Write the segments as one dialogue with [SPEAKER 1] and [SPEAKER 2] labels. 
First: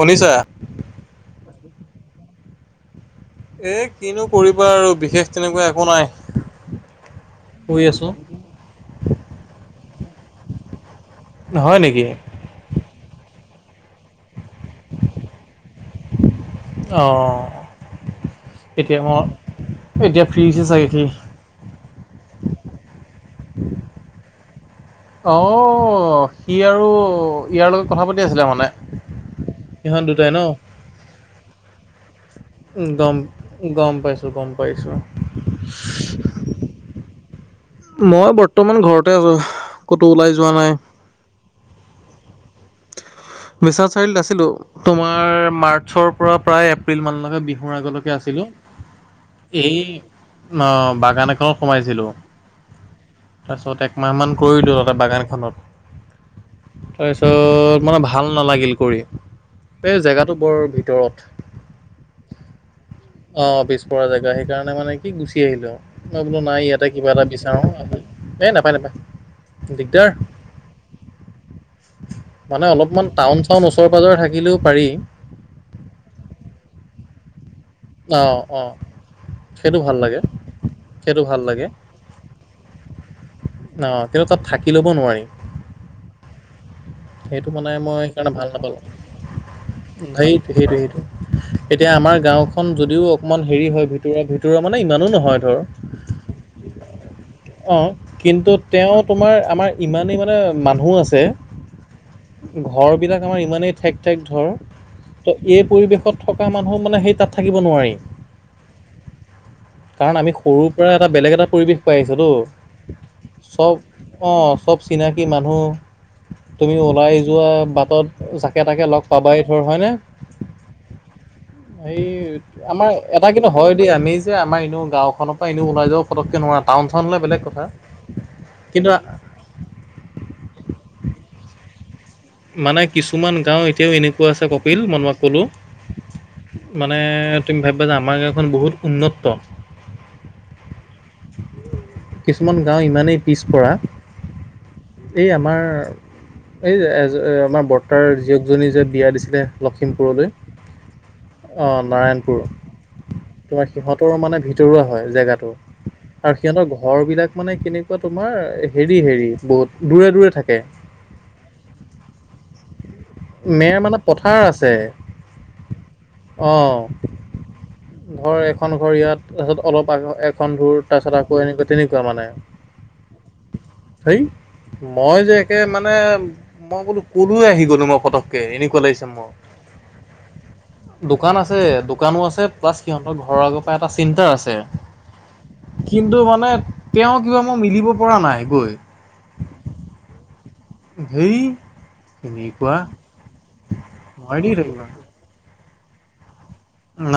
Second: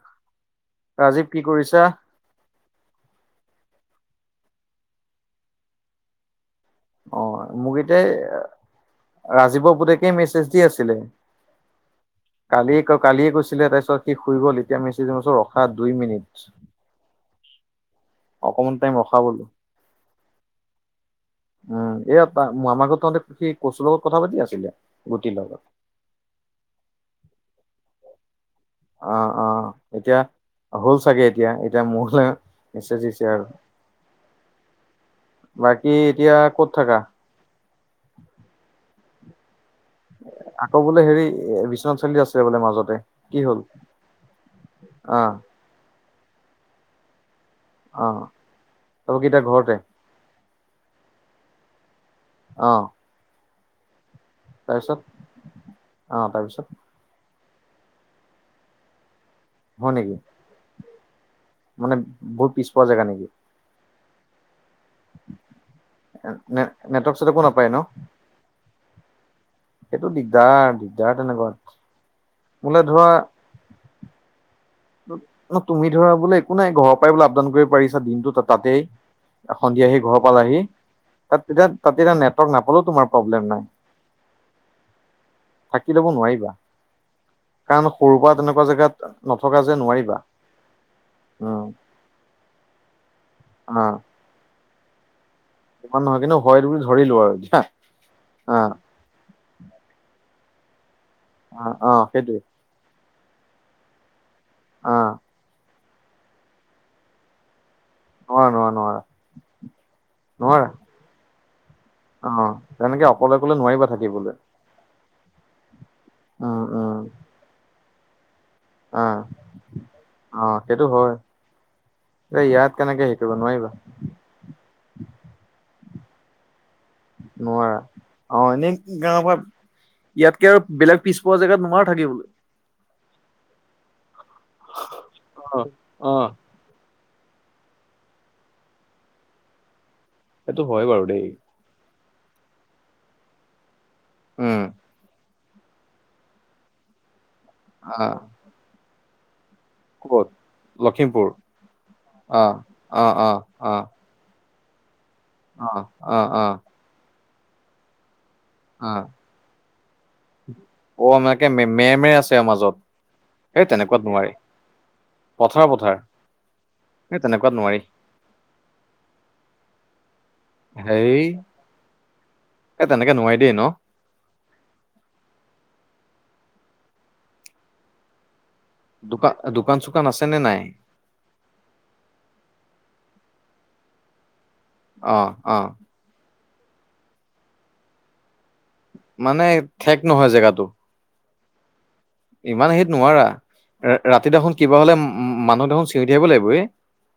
[SPEAKER 1] শুনিছা
[SPEAKER 2] ৰাজীৱ কি কৰিছা?
[SPEAKER 1] এ কিনো কৰিবা আৰু বিশেষ তেনেকুৱা একো নাই।
[SPEAKER 2] অ', মোক
[SPEAKER 1] শুই
[SPEAKER 2] এতিয়া
[SPEAKER 1] আছো।
[SPEAKER 2] ৰাজীৱৰ পুতেকে মেছেজ দি আছিলে।
[SPEAKER 1] হয় নেকি
[SPEAKER 2] কালিয়ে ক কালিয়ে কৈছিলে তাৰপিছত সি শুই গ'ল এতিয়া মেছেজ [unintelligible] ৰখা দুই মিনিট।
[SPEAKER 1] অ',
[SPEAKER 2] অকমান টাইম
[SPEAKER 1] এতিয়া
[SPEAKER 2] ৰখা বোলো।
[SPEAKER 1] মই এতিয়া ফ্ৰী হৈছে চাগে সি।
[SPEAKER 2] উম, এয়া আমাৰ ঘৰত তহঁতে সেই কচুৰ লগত কথা পাতি আছিলি?
[SPEAKER 1] অ', সি আৰু ইয়াৰ লগত কথা পাতি আছিলে মানে।
[SPEAKER 2] অ', অ',
[SPEAKER 1] সিহঁত
[SPEAKER 2] এতিয়া
[SPEAKER 1] দুটাই ন
[SPEAKER 2] হ'ল চাগে এতিয়া। এতিয়া মোৰ
[SPEAKER 1] গম গম পাইছোঁ গম পাইছোঁ।
[SPEAKER 2] বাকী এতিয়া ক'ত থাকা?
[SPEAKER 1] মই বৰ্তমান ঘৰতে আছো। ক'তো ওলাই যোৱা নাই
[SPEAKER 2] আকৌ বোলে হেৰি এ বিশ্বনাথ চাৰিআলি আছে বোলে মাজতে। কি হ'ল?
[SPEAKER 1] বিশ্বনাথ চাৰিআলিত আছিলো
[SPEAKER 2] অ'
[SPEAKER 1] তোমাৰ মাৰ্চৰ পৰা প্ৰায় এপ্ৰিল মানলৈকে বি ৰ আগলৈকে
[SPEAKER 2] অ'
[SPEAKER 1] আছিলো
[SPEAKER 2] তাৰপৰা কি এতিয়া
[SPEAKER 1] এই
[SPEAKER 2] ঘৰতে?
[SPEAKER 1] অ' হেৰি বাগান এখনত সোমাইছিলো।
[SPEAKER 2] অ'।
[SPEAKER 1] তাৰপিছত একমাহ মান কৰিলো তাত
[SPEAKER 2] তাৰপিছত অ' তাৰপিছত
[SPEAKER 1] বাগানখনত। তাৰপিছত মানে ভাল ভাল নালাগিল কৰি
[SPEAKER 2] হয়
[SPEAKER 1] এই
[SPEAKER 2] নেকি?
[SPEAKER 1] জেগাটো বৰ ভিতৰত।
[SPEAKER 2] মানে বহুত পিছ পৰা জেগা নেকি?
[SPEAKER 1] পৰা জেগা সেইকাৰণে মানে কি গুচি আহিলো আৰু মই বোলো
[SPEAKER 2] নে
[SPEAKER 1] নাই ইয়াতে কিবা
[SPEAKER 2] নেটৱৰ্ক
[SPEAKER 1] এটা
[SPEAKER 2] চেটৱৰ্কো
[SPEAKER 1] বিচাৰো
[SPEAKER 2] নাপায় ন?
[SPEAKER 1] আহি। এ নাপায় নাপায়। দিগদাৰ
[SPEAKER 2] সেইটো দিগদাৰ দিগদাৰ তেনেকুৱাত।
[SPEAKER 1] মানে অলপমান টাউন চাউন ওচৰে পাজৰে থাকিলে
[SPEAKER 2] ন তুমি ধৰা বোলে একো নাই ঘৰৰ পৰাই বোলে আপ ডাউন কৰি পাৰিছা দিনটো
[SPEAKER 1] অঁ অঁ
[SPEAKER 2] তাতেই,
[SPEAKER 1] সেইটো
[SPEAKER 2] সন্ধিয়া
[SPEAKER 1] ভাল
[SPEAKER 2] আহি
[SPEAKER 1] লাগে
[SPEAKER 2] ঘৰ পালাহি।
[SPEAKER 1] সেইটো ভাল
[SPEAKER 2] তাত তেতিয়া
[SPEAKER 1] লাগে
[SPEAKER 2] তাত তেতিয়া নেটৱৰ্ক নাপালেও তোমাৰ প্ৰব্লেম নাই।
[SPEAKER 1] অঁ কিন্তু তাত থাকি ল'ব নোৱাৰি
[SPEAKER 2] থাকি ল'ব নোৱাৰিবা।
[SPEAKER 1] সেইটো মানে
[SPEAKER 2] কাৰণ
[SPEAKER 1] মই
[SPEAKER 2] সৰুৰ পৰা
[SPEAKER 1] সেইকাৰণে ভাল
[SPEAKER 2] তেনেকুৱা
[SPEAKER 1] নাপালোঁ।
[SPEAKER 2] জেগাত নথকা যে নোৱাৰিবা
[SPEAKER 1] সেইটো সেইটো সেইটো।
[SPEAKER 2] উম
[SPEAKER 1] এতিয়া আমাৰ গাওঁখন যদিও অকমান হেৰি
[SPEAKER 2] অ
[SPEAKER 1] হয় ভিতৰুৱা ভিতৰুৱা মানে ইমানো নহয়।
[SPEAKER 2] ইমান নহয় কিন্তু হয় তুমি বুলি ধৰিলো আৰু। এতিয়া
[SPEAKER 1] অ', কিন্তু
[SPEAKER 2] অ
[SPEAKER 1] তেওঁ তোমাৰ আমাৰ ইমানেই মানে মানুহ আছে।
[SPEAKER 2] অ', অ', সেইটোৱে।
[SPEAKER 1] বিলাক আমাৰ ইমানেই ঠেক ঠেক ধৰ।
[SPEAKER 2] অ
[SPEAKER 1] ত' এই পৰিৱেশত থকা মানুহ মানে সেই তাত থাকিব নোৱাৰি।
[SPEAKER 2] নোৱাৰে নোৱাৰে নোৱাৰে।
[SPEAKER 1] কাৰণ আমি সৰুৰ পৰা এটা বেলেগ এটা পৰিৱেশ টো,
[SPEAKER 2] অ তেনেকে অকলে অকলে
[SPEAKER 1] চব
[SPEAKER 2] নোৱাৰিবা থাকিবলৈ
[SPEAKER 1] অ' চব চিনাকি মানুহ।
[SPEAKER 2] উম
[SPEAKER 1] তুমি
[SPEAKER 2] উম
[SPEAKER 1] ওলাই যোৱা বাটত একেটাকে লগ
[SPEAKER 2] অ
[SPEAKER 1] পাবাই ধৰ হয়নে?
[SPEAKER 2] অ সেইটো হয়
[SPEAKER 1] এই
[SPEAKER 2] এ ইয়াত
[SPEAKER 1] আমাৰ
[SPEAKER 2] কেনেকে হেৰি
[SPEAKER 1] এটা
[SPEAKER 2] কৰিব
[SPEAKER 1] কিন্তু
[SPEAKER 2] নোৱাৰিবা
[SPEAKER 1] হয় দেই আমি যে আমাৰ এনেও গাওঁখনৰ পৰা এনেও ওলাই যাব ফতকে নোৱাৰা। টাউন চাউন হ'লে বেলেগ কথা
[SPEAKER 2] নোৱাৰা। অ' এনেই [unintelligible]
[SPEAKER 1] কিন্তু
[SPEAKER 2] ইয়াতকে আৰু বেলেগ পিছপৰা জেগাত থাকিবলৈ।
[SPEAKER 1] মানে কিছুমান গাঁও এতিয়াও এনেকুৱা আছে কপিল মই তোমাক ক'লো।
[SPEAKER 2] অ অ
[SPEAKER 1] মানে তুমি ভাবিবা যে আমাৰ গাঁওখন বহুত উন্নত।
[SPEAKER 2] সেইটো হয় বাৰু দেই
[SPEAKER 1] কিছুমান গাঁও ইমানেই পিছপৰা।
[SPEAKER 2] উম।
[SPEAKER 1] এই আমাৰ এই আমাৰ বৰ্তাৰ
[SPEAKER 2] আহ
[SPEAKER 1] জীয়েকজনী যে বিয়া দিছিলে
[SPEAKER 2] ক'ত?
[SPEAKER 1] লখিমপুৰলৈ।
[SPEAKER 2] লখিমপুৰ
[SPEAKER 1] অ', নাৰায়ণপুৰ
[SPEAKER 2] অ অ অ
[SPEAKER 1] তোমাৰ
[SPEAKER 2] অ
[SPEAKER 1] সিহঁতৰ মানে ভিতৰুৱা হয়। জেগাতো
[SPEAKER 2] অ অ অ
[SPEAKER 1] আৰু
[SPEAKER 2] অ
[SPEAKER 1] সিহঁতৰ ঘৰবিলাক মানে কেনেকুৱা তোমাৰ, হেৰি-হেৰি বহুত দূৰে দূৰে থাকে।
[SPEAKER 2] অ', আমাকে মে-মেৰ আছে মাজত। সেই
[SPEAKER 1] মে' মানে
[SPEAKER 2] তেনেকুৱাত নোৱাৰি
[SPEAKER 1] পথাৰ আছে।
[SPEAKER 2] পথাৰ পথাৰ
[SPEAKER 1] অ',
[SPEAKER 2] সেই তেনেকুৱাত নোৱাৰি
[SPEAKER 1] ঘৰ এখন ঘৰ ইয়াত, তাৰপিছত অলপ আগত এখন। [unintelligible]
[SPEAKER 2] হেই
[SPEAKER 1] তাৰপিছত আকৌ এনেকুৱা, তেনেকুৱা মানে।
[SPEAKER 2] এ তেনেকে নোৱাৰি দেই ন
[SPEAKER 1] হেই, মই যে একে মান মানে, মই বোলো কলৈ আহি গ'লো মই ফতক কে, এনেকুৱা লাগিছে মোৰ।
[SPEAKER 2] দোকান দোকান চোকান আছে নে নাই?
[SPEAKER 1] দোকান আছে, দোকানো আছে প্লাছ সিহঁতৰ ঘৰৰ আগৰ পৰা এটা চিন্তা আছে।
[SPEAKER 2] অহ, অহ।
[SPEAKER 1] কিন্তু মানে তেওঁ, কিবা মই মিলিব পৰা নাই? গৈ
[SPEAKER 2] মানে, ঠেক নহয় জেগাটো।
[SPEAKER 1] হেই
[SPEAKER 2] ইমান
[SPEAKER 1] এনেকুৱা
[SPEAKER 2] হেত নোৱাৰা, ৰা-ৰাতি
[SPEAKER 1] মই দি
[SPEAKER 2] দেখোন
[SPEAKER 1] থাকিব
[SPEAKER 2] কিবা হলে মানুহ দেখোন চিঞৰি থাহিব লাগিব এ।
[SPEAKER 1] ন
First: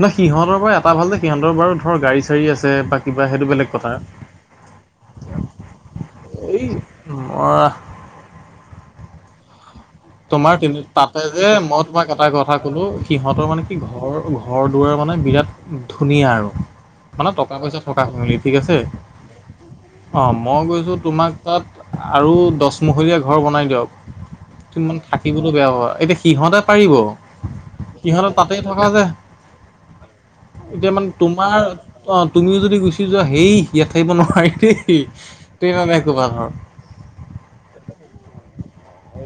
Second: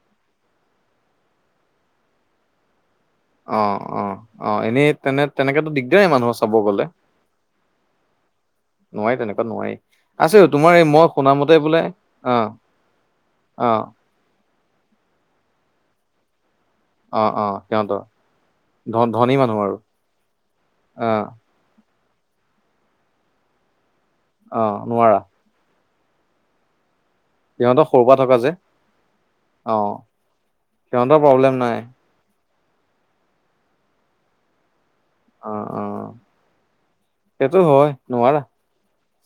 [SPEAKER 1] ন সিহঁতৰ পৰা এটা ভাল যে সিহঁতৰ বাৰু ধৰ গাড়ী চাড়ী আছে, বা কিবা সেইটো বেলেগ
[SPEAKER 2] অ',
[SPEAKER 1] কথা
[SPEAKER 2] অ'। অ', এনেই তেনে তেনেকেতো দিগদাৰেই মানুহৰ চাব
[SPEAKER 1] এই
[SPEAKER 2] গ'লে
[SPEAKER 1] নোৱাৰা।
[SPEAKER 2] নোৱাৰি, তেনেকুৱা নোৱেৰি।
[SPEAKER 1] তোমাৰ কিন্তু তাতে যে, মই তোমাক এটা
[SPEAKER 2] অ
[SPEAKER 1] কথা কলো সিহঁতৰ মানে
[SPEAKER 2] অ
[SPEAKER 1] কি ঘৰৰ ঘৰ-দুৱাৰ মানে, বিৰাট ধুনীয়া আৰু।
[SPEAKER 2] অ
[SPEAKER 1] মানে
[SPEAKER 2] অ
[SPEAKER 1] টকা পইচা
[SPEAKER 2] সিহঁতৰ
[SPEAKER 1] থকা, মিলি ঠিক আছে?
[SPEAKER 2] ধ ধনী মানুহ আৰু
[SPEAKER 1] অ', মই গৈছো
[SPEAKER 2] অ
[SPEAKER 1] তোমাক তাত আৰু দচমহলীয়া ঘৰ বনাই দিয়ক,
[SPEAKER 2] অ
[SPEAKER 1] [unintelligible]
[SPEAKER 2] নোৱাৰা
[SPEAKER 1] থাকিবলে বেয়া হয়। এতিয়া সিহঁতে পাৰিব,
[SPEAKER 2] সিহঁতৰ সৰু পৰা
[SPEAKER 1] সিহঁতে
[SPEAKER 2] যে
[SPEAKER 1] তাতেই থকা যে।
[SPEAKER 2] অ
[SPEAKER 1] এতিয়া মানে
[SPEAKER 2] সিহঁতৰ প্ৰব্লেম
[SPEAKER 1] তোমাৰ,
[SPEAKER 2] নাই
[SPEAKER 1] [unintelligible] তুমিও যদি গুচি যোৱা, হেই ইয়াত থাকিব নোৱাৰি।
[SPEAKER 2] অ অ সেইটো হয় নোৱাৰা
[SPEAKER 1] [unintelligible]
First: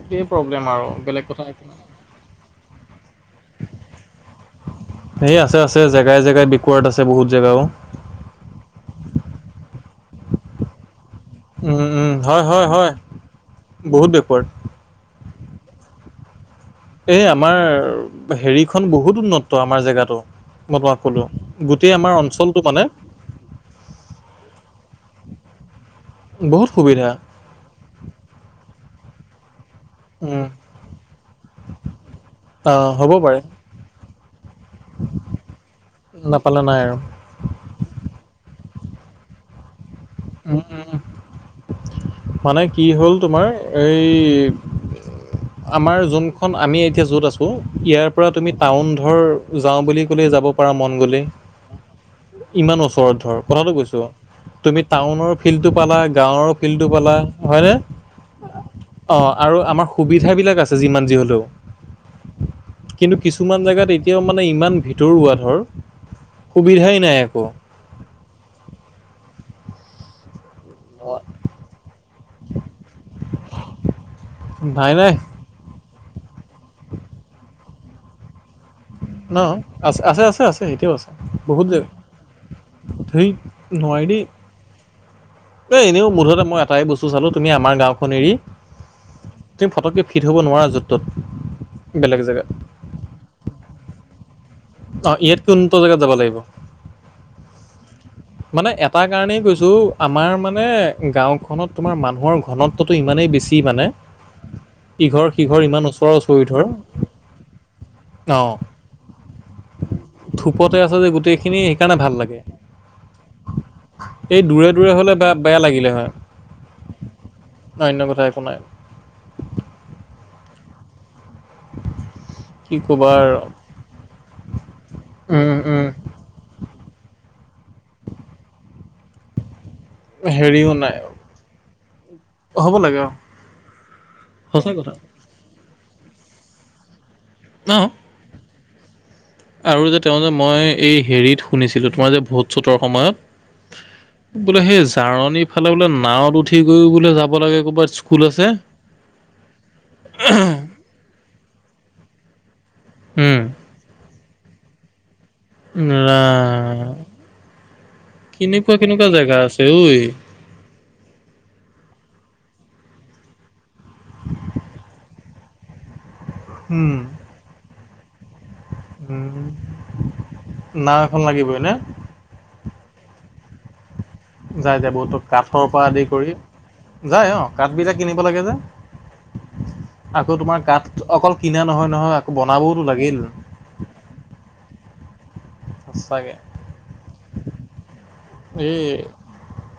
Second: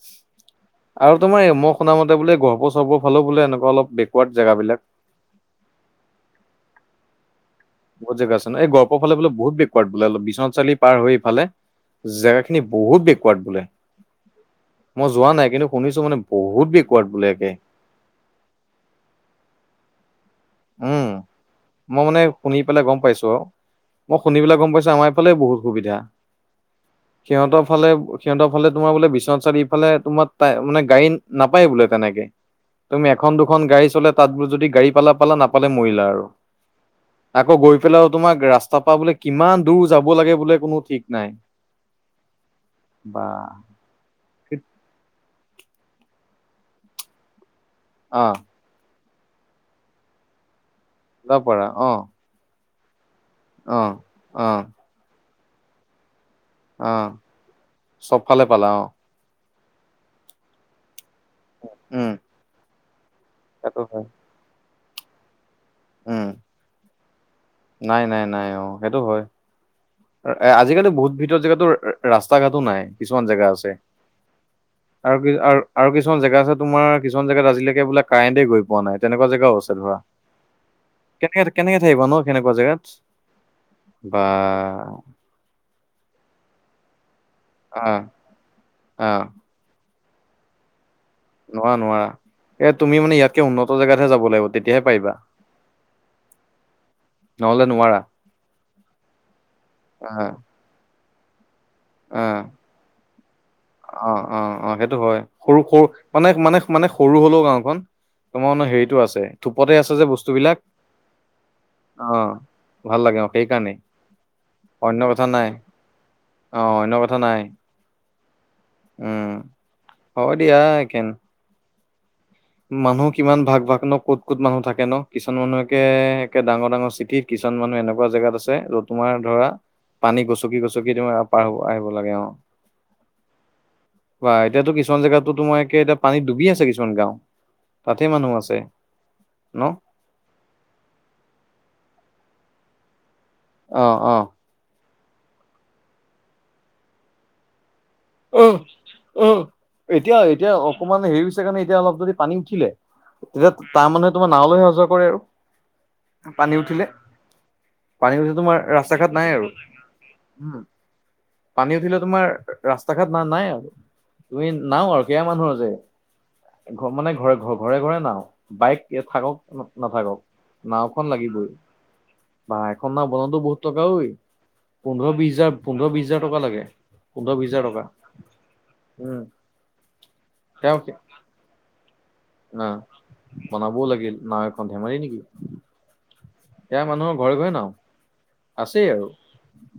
[SPEAKER 1] একেই প্ৰবলেম
[SPEAKER 2] আৰু তোমাৰ মই শুনা মতে বোলে, গৰ্ব চৰ্বৰ ফালেও বোলে এনেকুৱা অলপ বেকৱাৰ্ড জেগাবিলাক?
[SPEAKER 1] হেই আছে, আছে জেগাই জেগাই বেকৱাৰ্ড আছে বহুত। জেগাও
[SPEAKER 2] বহুত জেগা আছে নহ, এই গহপুৰ ফালে বোলে বহুত বেকৱাৰ্ড বোলে বিশ্বনাথ চাৰিআলি পাৰ হৈ ফালে,
[SPEAKER 1] উম উম
[SPEAKER 2] জেগা
[SPEAKER 1] হয়
[SPEAKER 2] খিনি
[SPEAKER 1] হয় হয়
[SPEAKER 2] বহুত বেকৱাৰ্ড বোলে?
[SPEAKER 1] বহুত বেকৱাৰ্ড
[SPEAKER 2] মই যোৱা নাই। কিন্তু, শুনিছো মানে বহুত বেকৱাৰ্ড
[SPEAKER 1] এ
[SPEAKER 2] বোলে একে।
[SPEAKER 1] আমাৰ হেৰিখন বহুত উন্নত, আমাৰ জেগাটো মই তোমাক
[SPEAKER 2] উম,
[SPEAKER 1] কলো। গোটেই
[SPEAKER 2] মই
[SPEAKER 1] আমাৰ
[SPEAKER 2] মানে, শুনি
[SPEAKER 1] অঞ্চলটো মানে
[SPEAKER 2] পেলাই গম পাইছো। মই শুনি পেলাই গম পাইছো, আমাৰ এইফালে বহুত সুবিধা।
[SPEAKER 1] বহুত সুবিধা
[SPEAKER 2] সিহঁতৰ ফালে, সিহঁতৰ ফালে তোমাৰ বোলে বিশ্বনা সেইফালে তোমাৰ,
[SPEAKER 1] উম
[SPEAKER 2] তাই মানে গাড়ী নাপায় বোলে তেনেকে?
[SPEAKER 1] অ
[SPEAKER 2] তুমি
[SPEAKER 1] হ'ব
[SPEAKER 2] এখন
[SPEAKER 1] পাৰে
[SPEAKER 2] দুখন গাড়ী চলে, তাত [unintelligible] যদি গাড়ী পালা পালা নাপালে মৰিলা আৰু,
[SPEAKER 1] নাপালে নাই আৰু
[SPEAKER 2] আকৌ গৈ পেলাই আৰু তোমাক ৰাস্তা পৰা বোলে কিমান দূৰ যাব লাগে বোলে
[SPEAKER 1] উম
[SPEAKER 2] কোনো ঠিক নাই?
[SPEAKER 1] মানে, কি হ'ল
[SPEAKER 2] বা
[SPEAKER 1] তোমাৰ এই আমাৰ যোনখন আমি এতিয়া য'ত আছো, ইয়াৰ পৰা
[SPEAKER 2] অ'
[SPEAKER 1] তুমি টাউন ধৰ, যাওঁ বুলি ক'লে যাব পাৰা মন গ'লে
[SPEAKER 2] [unintelligible] পৰা অ'।
[SPEAKER 1] ইমান ওচৰত ধৰ, কথাটো
[SPEAKER 2] অ'
[SPEAKER 1] কৈছো।
[SPEAKER 2] অ'
[SPEAKER 1] তুমি টাউনৰ ফিল্ডটো পালা, গাঁৱৰ ফিল্ড [unintelligible]
[SPEAKER 2] অ'
[SPEAKER 1] পালা হয়নে?
[SPEAKER 2] চবফালে পালা
[SPEAKER 1] অ'। আৰু আমাৰ সুবিধাবিলাক আছে, যিমান যি হ'লেও।
[SPEAKER 2] উম
[SPEAKER 1] কিন্তু কিছুমান
[SPEAKER 2] সেইটো
[SPEAKER 1] জেগাত
[SPEAKER 2] হয়।
[SPEAKER 1] এতিয়াও মানে ইমান ভিতৰুৱা ধৰ,
[SPEAKER 2] উম,
[SPEAKER 1] সুবিধাই নাই। একো
[SPEAKER 2] নাই, নাই, নাই। অ', সেইটো হয়। এ আজিকালি বহুত ভিতৰৰ জেগাতো ৰাস্তা ঘাটো নাই, কিছুমান জেগা আছে।
[SPEAKER 1] নাই নাই
[SPEAKER 2] আৰু কি আৰু কিছুমান জেগা আছে তোমাৰ কিছুমান জেগাত আজিলৈকে বোলে কাৰেণ্টে গৈ পোৱা নাই তেনেকুৱা
[SPEAKER 1] ন
[SPEAKER 2] জেগাও আছে ধৰা
[SPEAKER 1] আছে আছে এতিয়াও আছে
[SPEAKER 2] কেনেকে
[SPEAKER 1] বহুত
[SPEAKER 2] কেনেকে
[SPEAKER 1] জেগা
[SPEAKER 2] থাকিব ন কেনেকুৱা জেগাত
[SPEAKER 1] ধেই
[SPEAKER 2] ব
[SPEAKER 1] এ এনেও মুঠতে মই এটাই বস্তু চালো তুমি আমাৰ
[SPEAKER 2] আহ
[SPEAKER 1] গাঁওখন এৰি
[SPEAKER 2] আহ
[SPEAKER 1] তুমি ফটো থ'ব নোৱাৰা ত'ত
[SPEAKER 2] নোৱা নোৱাৰা
[SPEAKER 1] বেলেগ জেগাত
[SPEAKER 2] এ তুমি মানে, ইয়াতকে উন্নত জেগাতহে যাব লাগিব তেতিয়াহে পাৰিবা
[SPEAKER 1] আহ ইয়াতকৈ উন্নত জেগাত যাব লাগিব-
[SPEAKER 2] নহ'লে নোৱাৰা।
[SPEAKER 1] মানে, এটা কাৰণেই কৈছো
[SPEAKER 2] আহ
[SPEAKER 1] আমাৰ মানে, গাওখন ত তোমাৰ মানুহৰ
[SPEAKER 2] আহ
[SPEAKER 1] ঘনত্বতো ইমানেই বেছি মানে
[SPEAKER 2] অ অ
[SPEAKER 1] ইঘৰ সিঘৰ ইমান ওচৰৰ ওৰি
[SPEAKER 2] মান মানে সৰু হ'লেও গাওখন- তোমাৰ মানে, হেৰিতটো আছে থোপতে আছে যে বস্তুবলাক
[SPEAKER 1] থোপতে আছে যে গোটেইখিনি সেইকাৰণে ভাল
[SPEAKER 2] অ',
[SPEAKER 1] লাগে
[SPEAKER 2] - ভাল লাগে ম সেই কাৰণেই
[SPEAKER 1] এই দূৰে দূৰে
[SPEAKER 2] অন্য
[SPEAKER 1] হ'লে
[SPEAKER 2] কথা
[SPEAKER 1] বেয়া
[SPEAKER 2] নাই
[SPEAKER 1] বেয়া লাগিলে হয়
[SPEAKER 2] আহ অন্য কথা নাই
[SPEAKER 1] অন্য কথা একো নাই
[SPEAKER 2] উম, হ' দিয়া কেন
[SPEAKER 1] কি
[SPEAKER 2] মানুহ
[SPEAKER 1] ক'বা আৰু
[SPEAKER 2] কিমান ভাগ ভাগ ন, ক'ত ক'ত মানুহ থাকে ন, কিছুমান
[SPEAKER 1] উম
[SPEAKER 2] মানুহকে
[SPEAKER 1] উম
[SPEAKER 2] একে ডাঙৰ ডাঙৰ চিঠিত কিছমান মানুহ এনেকুৱা জেগাত আছে য তোমাৰ ধৰা পানী গছকি
[SPEAKER 1] হেৰিও
[SPEAKER 2] গছকি
[SPEAKER 1] নাই
[SPEAKER 2] তোমাৰ পাৰ আহিব লাগে অ',
[SPEAKER 1] হ'ব লাগে অঁ
[SPEAKER 2] বা এতিয়াতো
[SPEAKER 1] সঁচা কথা
[SPEAKER 2] কিছুমান জেগাতো তোম এতিয়া পানীত ডুবি আছে কিছুমান গাঁও
[SPEAKER 1] অঁ
[SPEAKER 2] তাতে মানুহ আছে ন?
[SPEAKER 1] আৰু যে তেওঁ যে মই, এই হেৰিত শুনিছিলোঁ তোমাৰ যে ভোট চোটৰ সময়ত
[SPEAKER 2] আহ, আহ,
[SPEAKER 1] কাৰনীফালে বোলে নাৱত উঠি গৈ বোলে যাব লাগে ক'ৰবাত স্কুল
[SPEAKER 2] উ,
[SPEAKER 1] আছে।
[SPEAKER 2] উ, এতিয়া এতিয়া অকমান হেৰি হৈছে কাৰণে এতিয়া অলপ যদি পানী উঠিলে।
[SPEAKER 1] উম
[SPEAKER 2] তেতিয়া তাৰ মানুহে তোমাৰ নাৱলৈহে সহৰ কৰে আৰু।
[SPEAKER 1] ন।
[SPEAKER 2] পানী উঠিলে। পানী গছ তোমাৰ ৰাস্তা ঘাট নাই আৰু
[SPEAKER 1] ঐ।
[SPEAKER 2] উম। পানী উঠিলে তোমাৰ ৰাস্তা ঘাট না নাই আৰু তুমি নাও আৰু কেইয়া মানুহৰ যে। ঘ
[SPEAKER 1] উম
[SPEAKER 2] মানে, ঘৰে ঘ ঘৰে ঘৰে নাও। বাইক থাকক
[SPEAKER 1] উম
[SPEAKER 2] নাথাকক
[SPEAKER 1] নাও
[SPEAKER 2] নাওখন
[SPEAKER 1] এখন
[SPEAKER 2] লাগিবই
[SPEAKER 1] নে?
[SPEAKER 2] ব। খনা বনন্তো বহত টকা [unintelligible]
[SPEAKER 1] যাই যাই
[SPEAKER 2] পোন্ধৰ
[SPEAKER 1] বহুতো
[SPEAKER 2] বিশ হাজাৰ
[SPEAKER 1] কাঠৰ পৰা
[SPEAKER 2] পোন্ধৰ
[SPEAKER 1] আদি
[SPEAKER 2] বিশ হাজাৰ
[SPEAKER 1] কৰি
[SPEAKER 2] টকা লাগে
[SPEAKER 1] যাই
[SPEAKER 2] পোন্ধৰ
[SPEAKER 1] অ',
[SPEAKER 2] বিশ হাজাৰ
[SPEAKER 1] কাঠ
[SPEAKER 2] টকা
[SPEAKER 1] বিটা কিনিব লাগে যে।
[SPEAKER 2] উম
[SPEAKER 1] আকৌ তোমাৰ গত অকল কিনা নহয়। নহয় আকৌ
[SPEAKER 2] আহ
[SPEAKER 1] বনাবওতো লাগিল।
[SPEAKER 2] বনাবও লাগিল নাও এখন ধেমালি নেকি।
[SPEAKER 1] সঁচাকে
[SPEAKER 2] এয়া মানুহৰ ঘৰে ঘৰে নাও
[SPEAKER 1] এই
[SPEAKER 2] আছেই আৰু।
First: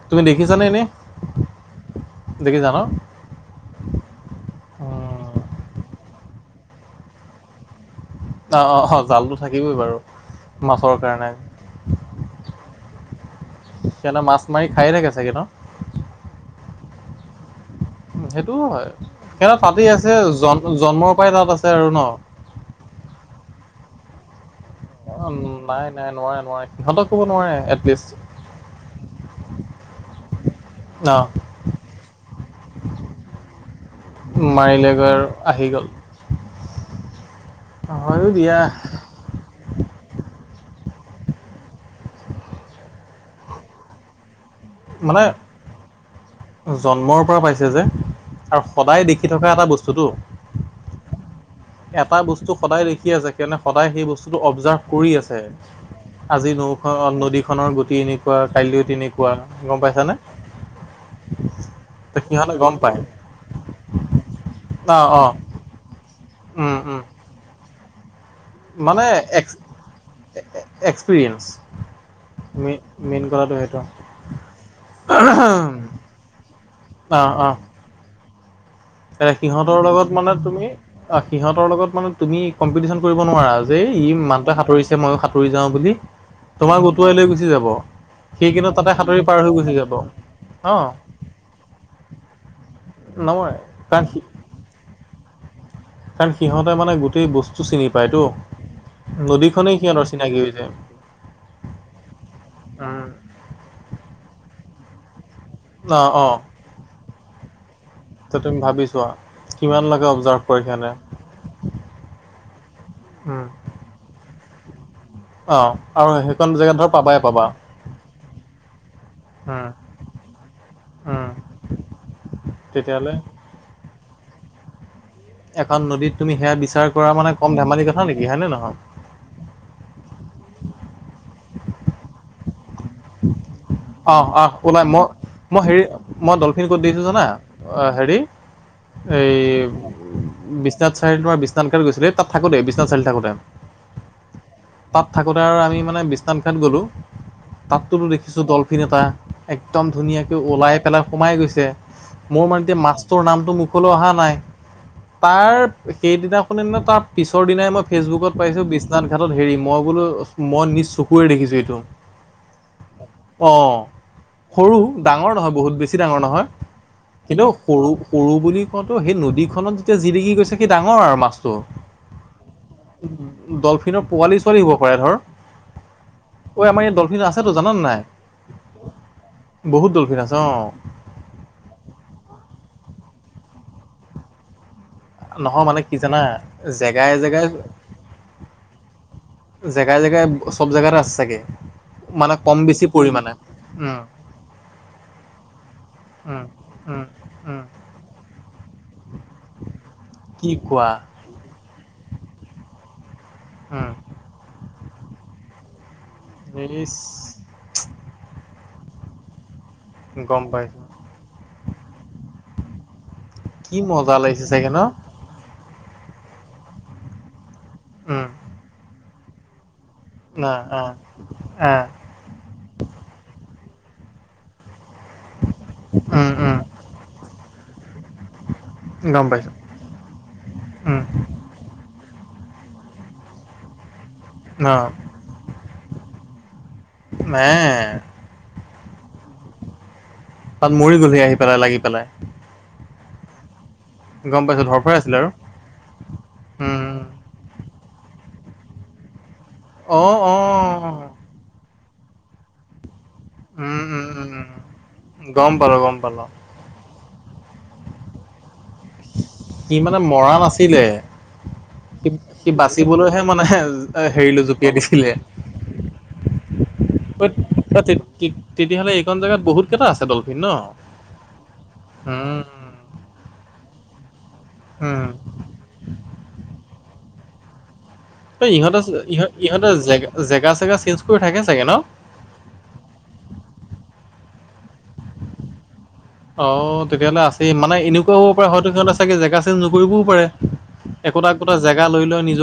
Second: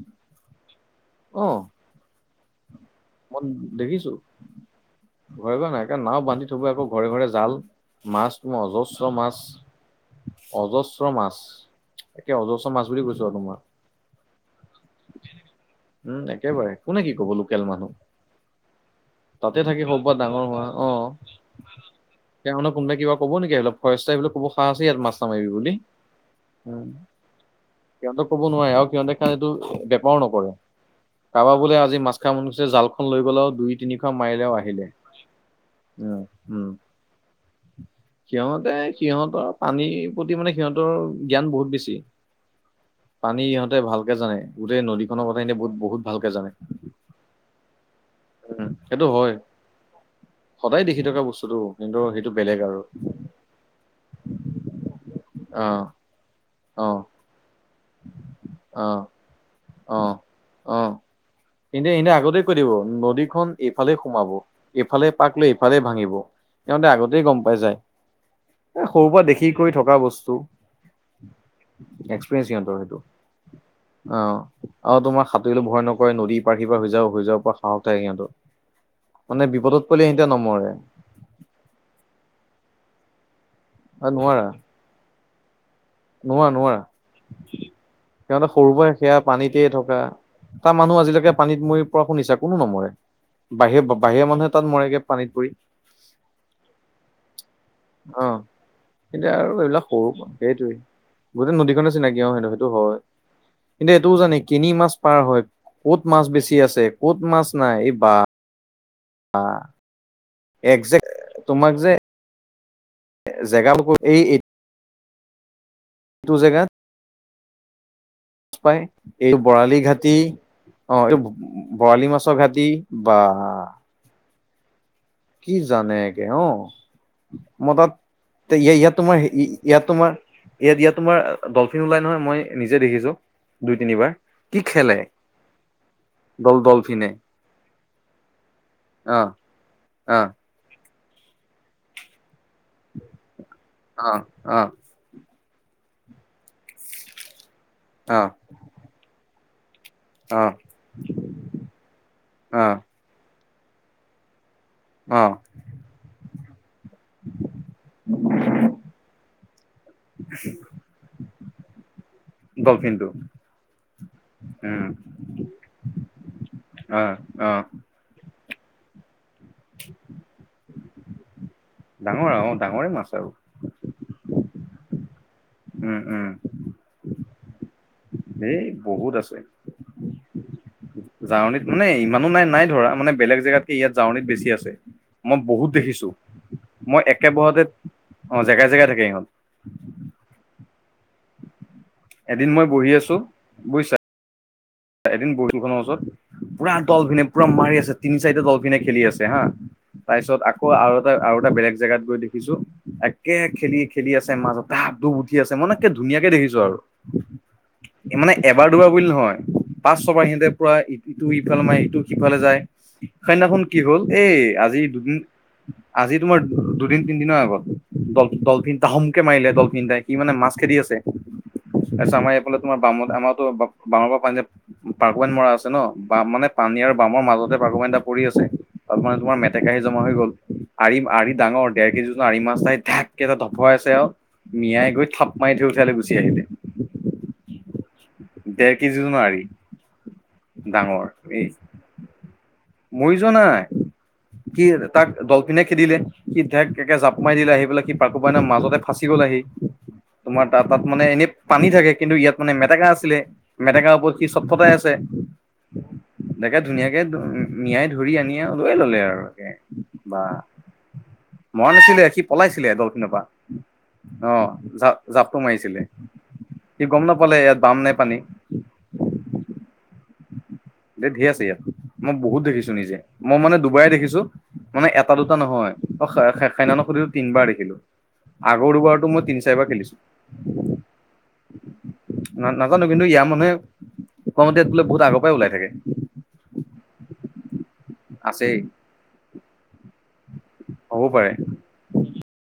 [SPEAKER 1] তুমি দেখিছানে এনেই
[SPEAKER 2] আহ,
[SPEAKER 1] দেখিছা ন
[SPEAKER 2] ঘৰে ঘৰে নাই নাও বান্ধি থব আকৌ ঘৰে ঘৰে জাল। মাছ
[SPEAKER 1] অ অ অ
[SPEAKER 2] অজস্ৰ
[SPEAKER 1] জালটো
[SPEAKER 2] মাছ
[SPEAKER 1] থাকিবই বাৰু মাছৰ
[SPEAKER 2] অজস্ৰ
[SPEAKER 1] কাৰণে
[SPEAKER 2] মাছ। একে অজস্ৰ মাছ বুলি কৈছো আৰু তোমাৰ
[SPEAKER 1] সিহঁতে মাছ মাৰি খায়ে থাকে চাগে ন?
[SPEAKER 2] উম একেবাৰে কোনে কি ক'ব লোকেল মানুহ।
[SPEAKER 1] উ সেইটোও হয়। সিহঁতৰ
[SPEAKER 2] তাতে থাকে
[SPEAKER 1] তাতেই
[SPEAKER 2] সৰু
[SPEAKER 1] আছে
[SPEAKER 2] পৰা ডাঙৰ
[SPEAKER 1] জন
[SPEAKER 2] হোৱা অ',
[SPEAKER 1] জন্মৰ পৰাই তাত আছে আৰু ন
[SPEAKER 2] তেওঁকনো কোনোবাই কিবা কব নেকি অলপ [unintelligible] এইিলাক ক'ব। চ আছে ইয়াত মাছ না
[SPEAKER 1] উম,
[SPEAKER 2] মাৰিবি বুলি
[SPEAKER 1] নাই নাই নোৱাৰে নোৱাৰে
[SPEAKER 2] উ
[SPEAKER 1] সিহঁতক ক'ব নোৱাৰে এটলিষ্ট
[SPEAKER 2] সিহঁতে ক'ব নোৱাৰে আৰু সিহঁতেৰ কাৰানটো। বেপাৰ নকৰে
[SPEAKER 1] ন
[SPEAKER 2] কাৰোবাৰ বোলে আজি মাছখা মানে জাল খ লৈ গলেও দুই তিনিশ মাইলেও আহিলে
[SPEAKER 1] মাৰিলেগৈ আৰু আহি গ'ল
[SPEAKER 2] উ
[SPEAKER 1] হয়ো দিয়া
[SPEAKER 2] সিহতে সিহঁতৰ পানীৰ প্ৰতি মানে সিহঁতৰ জ্ঞান বহুত বেছি, পানী সিহঁতে ভালকে জানে গোটেই
[SPEAKER 1] মানে
[SPEAKER 2] নদীখনৰ কথা এনে বুত বহুত ভালকে জানে।
[SPEAKER 1] জন্মৰ পৰা পাইছে যে আৰু
[SPEAKER 2] উম
[SPEAKER 1] সদায়
[SPEAKER 2] সেইটো
[SPEAKER 1] দেখি
[SPEAKER 2] হয়
[SPEAKER 1] থকা এটা বস্তুতটো
[SPEAKER 2] সদায় দেখি থকা বস্তুটো কিন্তু
[SPEAKER 1] এটা
[SPEAKER 2] সেইটো
[SPEAKER 1] বস্তু
[SPEAKER 2] বেলেগ আৰু
[SPEAKER 1] সদায় দেখি আছে কে সদায় সেই বস্তুটো অবজাৰ্ভ কৰি আছে।
[SPEAKER 2] অ',।
[SPEAKER 1] আজি নৌ,
[SPEAKER 2] অ',
[SPEAKER 1] নদীখনৰ গুটি এনেকুৱা কাইলৈ তেনেকুৱা গম
[SPEAKER 2] আহ,
[SPEAKER 1] পাইছানে
[SPEAKER 2] আহ। এনেয়া এনেই
[SPEAKER 1] ত
[SPEAKER 2] আগতে কৈ
[SPEAKER 1] সিহঁতে
[SPEAKER 2] দিব
[SPEAKER 1] গম পায়
[SPEAKER 2] নদীখন এইফালে সোমাব
[SPEAKER 1] অ
[SPEAKER 2] এইফালে
[SPEAKER 1] অ
[SPEAKER 2] পাক লৈ এইফালে ভাঙিব।
[SPEAKER 1] উম
[SPEAKER 2] সিহঁতে
[SPEAKER 1] উম
[SPEAKER 2] আগতেই গম পাই যায়। এ,
[SPEAKER 1] মানে
[SPEAKER 2] সৰু পৰা দেখি
[SPEAKER 1] এক্স
[SPEAKER 2] কৰি থকা বস্তু।
[SPEAKER 1] এক্সপিৰিয়েঞ্চ
[SPEAKER 2] এক্সপৰিয়েঞ্চ
[SPEAKER 1] মে
[SPEAKER 2] সিহতৰ সেইটো
[SPEAKER 1] মেইন কথাটো সেইটো
[SPEAKER 2] অ',। আৰু তোমাৰ সাঁতৰিলো ভয় নকৰে নদীৰ পাৰ্থিৰ পৰা হৈ যা হৈ যাাব পৰা হাহ উঠে সিহঁৰ
[SPEAKER 1] এ সিহঁতৰ লগত মানে তুমি অ সিহঁতৰ লগত মানে তুমি কম্পিটিশন কৰিব নোৱাৰা আজ যে
[SPEAKER 2] এ
[SPEAKER 1] ই
[SPEAKER 2] নোৱাৰা
[SPEAKER 1] মানুহ সাঁতুৰিছে মইয়ো সাঁতুৰি যাও বুলি
[SPEAKER 2] নোৱাৰা নোৱাৰা
[SPEAKER 1] তোমাৰ গটুৱাই লৈ গুচি যাব। সি
[SPEAKER 2] সিহঁতে সৰু
[SPEAKER 1] কিন্তু তাতে
[SPEAKER 2] পৰা সেয়া
[SPEAKER 1] সাঁতুৰি পাৰ হৈ
[SPEAKER 2] পানীতেই
[SPEAKER 1] গুচি যাব
[SPEAKER 2] থকা তাৰ
[SPEAKER 1] অ
[SPEAKER 2] মানুহ আজিলৈকে পানীত মৰি পৰা শুনিছা কোনো নমৰে।
[SPEAKER 1] নমৰে
[SPEAKER 2] বাহিৰ,
[SPEAKER 1] কাৰণ সি
[SPEAKER 2] বাহিৰ মানুহে তাত মৰেগে পানীত পৰি
[SPEAKER 1] কাৰণ সিহঁতে মানে গোটেই বস্তু চিনি পায়তো।
[SPEAKER 2] অ এতিয়া আৰু
[SPEAKER 1] নদীখনেই
[SPEAKER 2] এইবিলাক সৰু
[SPEAKER 1] সিহঁতৰ চিনাকি হৈ যায়।
[SPEAKER 2] সেইটোৱে গোটেই নদীখনে চিনাকি হয় সিটো, সেইটো হয়
[SPEAKER 1] উম
[SPEAKER 2] কিন্তু এইটোও জানে তিনি মাছ পাৰ হয়। কত
[SPEAKER 1] অ
[SPEAKER 2] মাছ
[SPEAKER 1] অ
[SPEAKER 2] বেছি আছে ক'ত মাছ নাই এই বা
[SPEAKER 1] তুমি ভাবিছোৱা কিমান লাগে অবজাৰ্ভ কৰি
[SPEAKER 2] একজেক্ট তোমাক
[SPEAKER 1] সনে
[SPEAKER 2] যে [unintelligible]
[SPEAKER 1] অ, আৰু সেইখন জেগাত ধৰ পাবাই পাবা।
[SPEAKER 2] পাই এই
[SPEAKER 1] উম
[SPEAKER 2] বৰালি ঘাটি অ, এই
[SPEAKER 1] উম
[SPEAKER 2] বৰালি মাছৰ ঘাটি,
[SPEAKER 1] তেতিয়াহ'লে
[SPEAKER 2] বা কি
[SPEAKER 1] এখন
[SPEAKER 2] জানে
[SPEAKER 1] নদীত
[SPEAKER 2] একে,
[SPEAKER 1] তুমি
[SPEAKER 2] অ,
[SPEAKER 1] সেয়া বিচাৰ কৰা মানে কম
[SPEAKER 2] মই
[SPEAKER 1] ধেমালি
[SPEAKER 2] তাত
[SPEAKER 1] কথা নেকি হয়নে নহয়?
[SPEAKER 2] ইয়া-ইয়া-ইয়াত তোমাৰ ইয়াত তোমাৰ ইয়াত, ইয়াত তোমাৰ ডলফিন ওলাই নহয় মই নিজে দেখিছো৷ দুই তিনিবাৰ
[SPEAKER 1] অ', অ',
[SPEAKER 2] কি
[SPEAKER 1] ওলাই
[SPEAKER 2] খেলে
[SPEAKER 1] মই-মই হেৰি মই
[SPEAKER 2] ডল
[SPEAKER 1] ডলফিন ক'ত দেখিছোঁ
[SPEAKER 2] ডলফিনে
[SPEAKER 1] জানা? হয়, অ, হেৰি
[SPEAKER 2] অ
[SPEAKER 1] এই
[SPEAKER 2] অ
[SPEAKER 1] বিশ্বনাথ চাৰিআলি তোমাৰ বিশ্বনাথ [unintelligible] থাকোতে বিশ্বনাথ চাৰি থাকোতে,
[SPEAKER 2] অ', অ',
[SPEAKER 1] তাত থাকোতে। আমি মানে বিশ্বনাথ ঘাট গ'লো, তাতটোতো
[SPEAKER 2] অ',
[SPEAKER 1] দেখিছোঁ ডলফিন এটা একদম ধুনীয়াকে ওলাই পেলাই সোমাই গৈছে, মোৰ মানে এতিয়া
[SPEAKER 2] অ',
[SPEAKER 1] মাছটোৰ নামটো মুখলৈ অহা নাই৷
[SPEAKER 2] অ',
[SPEAKER 1] তাৰ সেইদিনাখনে নো তাৰ পিছৰ দিনাই মই ফেচবুকত পাইছোঁ বিশ্বনাথ ঘাটত হেৰি মই বোলো মই নিজ চকুৰে দেখিছোঁ এইটো
[SPEAKER 2] ডলফিনটো
[SPEAKER 1] অ, সৰু,
[SPEAKER 2] উম,
[SPEAKER 1] ডাঙৰ নহয়, বহুত বেছি ডাঙৰ নহয়৷
[SPEAKER 2] অ',
[SPEAKER 1] কিন্তু
[SPEAKER 2] অ',
[SPEAKER 1] সৰু সৰু বুলি কওঁতো সেই নদীখনত যেতিয়া জিলিকি গৈছে সি ডাঙৰ আৰু৷ অ,
[SPEAKER 2] ডাঙৰ অ', ডাঙৰে মাছ আৰু
[SPEAKER 1] ডলফিনৰ পোৱালি চোৱালি হ'ব পাৰে ধৰ৷
[SPEAKER 2] উম,
[SPEAKER 1] ঐ আমাৰ ইয়াত ডলফিন আছেতো জাননে নাই?
[SPEAKER 2] এ, বহুত আছে৷
[SPEAKER 1] বহুত ডলফিন আছে অ',
[SPEAKER 2] জাৱনিত মানে ইমানো নাই নাই ধৰা মানে বেলেগ জেগাতকে ইয়াত জাৱনিত বেছি আছে৷ মই
[SPEAKER 1] নহয়
[SPEAKER 2] বহুত
[SPEAKER 1] মানে কি
[SPEAKER 2] দেখিছো৷
[SPEAKER 1] জানা
[SPEAKER 2] মই
[SPEAKER 1] জেগাই জেগাই
[SPEAKER 2] একেবহতে অ, জেগাই, জেগাই থাকে ইহঁত৷
[SPEAKER 1] সব জেগাতে আছে চাগে, মানে
[SPEAKER 2] এদিন
[SPEAKER 1] কম
[SPEAKER 2] মই
[SPEAKER 1] বেছি
[SPEAKER 2] বহি আছো
[SPEAKER 1] পৰিমাণে উ
[SPEAKER 2] বুজিছা এদিন [unintelligible] ত, পুৰা
[SPEAKER 1] উম,
[SPEAKER 2] ডলফিনে পুৰা
[SPEAKER 1] উম,
[SPEAKER 2] মাৰি আছে তিনি, চাৰিটা ডলফিনে খেলি আছে হা তাৰ পিছত
[SPEAKER 1] কি
[SPEAKER 2] আকৌ
[SPEAKER 1] কোৱা?
[SPEAKER 2] আৰু এটা আৰু এটা বেলেগ জেগাত গৈ দেখি খিছো একে
[SPEAKER 1] উম,
[SPEAKER 2] খেলি-খেলি আছে মানুহ, ধাপ-ধুপ উঠি আছে মানে একে ধুনীয়াকে দেখিছো আৰু৷
[SPEAKER 1] ইচ
[SPEAKER 2] মানে এবাৰ-দুবাৰ বুলি নহয় পাঁচ-ছবাৰ
[SPEAKER 1] গম
[SPEAKER 2] সিহঁতে পুৰা
[SPEAKER 1] পাইছোঁ।
[SPEAKER 2] ইটো ইফালে মাৰে, ইটো সিফালে যায় সেইনাখন কি হল,
[SPEAKER 1] মজা
[SPEAKER 2] এই
[SPEAKER 1] লাগিছে চাগে ন?
[SPEAKER 2] আজি [unintelligible] আজি তোমাৰ দুদিন, তিনিদিনৰ আগত,
[SPEAKER 1] উম,
[SPEAKER 2] ডল-ডলফিন এটা ধমকে মাৰিলে ডলফিন এটাই সি মানে
[SPEAKER 1] আ,
[SPEAKER 2] মাছ খেদি
[SPEAKER 1] আ,
[SPEAKER 2] আছে,
[SPEAKER 1] আ।
[SPEAKER 2] তাৰপিছত আমাৰ এইফালে তোমাৰ বাম আমাৰতো বামৰ পৰা পানী। পাৰ্কমাইন মৰা আছে ন? বাম
[SPEAKER 1] উম,
[SPEAKER 2] মানে
[SPEAKER 1] উম,
[SPEAKER 2] পানী আৰু বামৰ মাজতে পাৰ্কমাইন এটা পৰি আছে৷ তাতমানে
[SPEAKER 1] গম
[SPEAKER 2] তোমাৰ
[SPEAKER 1] পাইছোঁ।
[SPEAKER 2] মেটেকাহি জমা হৈ গ'ল, আৰি,
[SPEAKER 1] উম,
[SPEAKER 2] আৰি ডাঙৰ দেৰ কেজি ওজনৰ। আৰি মাছ এটাই ঢেক এটা ধফাই আছে আৰু।
[SPEAKER 1] অ',
[SPEAKER 2] মিঞাই গৈ থাপ মাৰি থৈ উঠালৈ গুচি আহিলে৷
[SPEAKER 1] মে
[SPEAKER 2] দেৰ কেজি ওজনৰ আৰি৷
[SPEAKER 1] তাত মৰি
[SPEAKER 2] ডাঙৰ
[SPEAKER 1] গ'লহি আহি
[SPEAKER 2] এই
[SPEAKER 1] পেলাই লাগি পেলাই৷
[SPEAKER 2] মৰি যোৱা নাই৷
[SPEAKER 1] গম
[SPEAKER 2] কি
[SPEAKER 1] পাইছোঁ ধৰফৰাই
[SPEAKER 2] তাক
[SPEAKER 1] আছিলে আৰু
[SPEAKER 2] ডলফিনে খেদিলে, কি
[SPEAKER 1] উম,
[SPEAKER 2] ধেক-ধেককে জাপ মাৰি দিলে আহি পেলাই সি। কো পাই ন মাজতে ফাচি গ'ল আহি,
[SPEAKER 1] অ',
[SPEAKER 2] তোমাৰ তাৰ তাত মানে
[SPEAKER 1] অ'।
[SPEAKER 2] এনে পানী থাকে৷ কিন্তু ইয়াত মানে মেটেকা আছিলে,
[SPEAKER 1] উম,
[SPEAKER 2] মেটেকা
[SPEAKER 1] উম,
[SPEAKER 2] ওপৰত সি
[SPEAKER 1] উম, উম,
[SPEAKER 2] চট্‌ফটাই আছে,
[SPEAKER 1] গম পালোঁ, গম পালোঁ।
[SPEAKER 2] দেখাত ধুনীয়াক মিঞাই ধৰি আনি আৰু লৈ ল'লে আৰু। তাকে
[SPEAKER 1] সি মানে
[SPEAKER 2] বা
[SPEAKER 1] মৰা নাছিলে৷
[SPEAKER 2] মৰা নাছিলে
[SPEAKER 1] সি, সি
[SPEAKER 2] পলাইছিলে ডলফিনৰ
[SPEAKER 1] বাচিবলৈহে
[SPEAKER 2] পৰা
[SPEAKER 1] মানে
[SPEAKER 2] অ
[SPEAKER 1] হেৰিলে জপিয়াই
[SPEAKER 2] জা
[SPEAKER 1] দিছিলে৷
[SPEAKER 2] জাপটো মাৰিছিলে সি গম নাপালে ইয়াত বাম নাই পানী
[SPEAKER 1] তে-তে-তেতিয়াহ'লে এইখন জোগাত বহুত কেইটা আছে ডলফিন ন?
[SPEAKER 2] ইয়াত ধেই আছে ইয়াত মো বহুত
[SPEAKER 1] উম।
[SPEAKER 2] দেখিছোঁ নিজে, মই মানে দুবাই দেখিছোঁ মানে
[SPEAKER 1] উম,
[SPEAKER 2] এটা দুটা নহয় অ তিনবাৰ দেখিলোঁ৷
[SPEAKER 1] ইহঁতে, ইহঁতে জ-জেগা চেগা চেঞ্জ কৰি থাকে চাগে ন?
[SPEAKER 2] না-নাজানো কিন্তু ইয়াৰ মানুহে কওঁতে বোলে বহুত আগৰ পৰাই ওলাই থাকে৷
[SPEAKER 1] অ', তেতিয়াহ'লে আছে, মানে এনেকুৱা হ'ব পাৰে
[SPEAKER 2] আছেই
[SPEAKER 1] হয়তো সিহঁততে চাগে জেগা চেঞ্জ নকৰিবও পাৰে।
[SPEAKER 2] হ'ব
[SPEAKER 1] একোটা,
[SPEAKER 2] পাৰে
[SPEAKER 1] একোটা জেগা লৈ, লৈ নিজৰ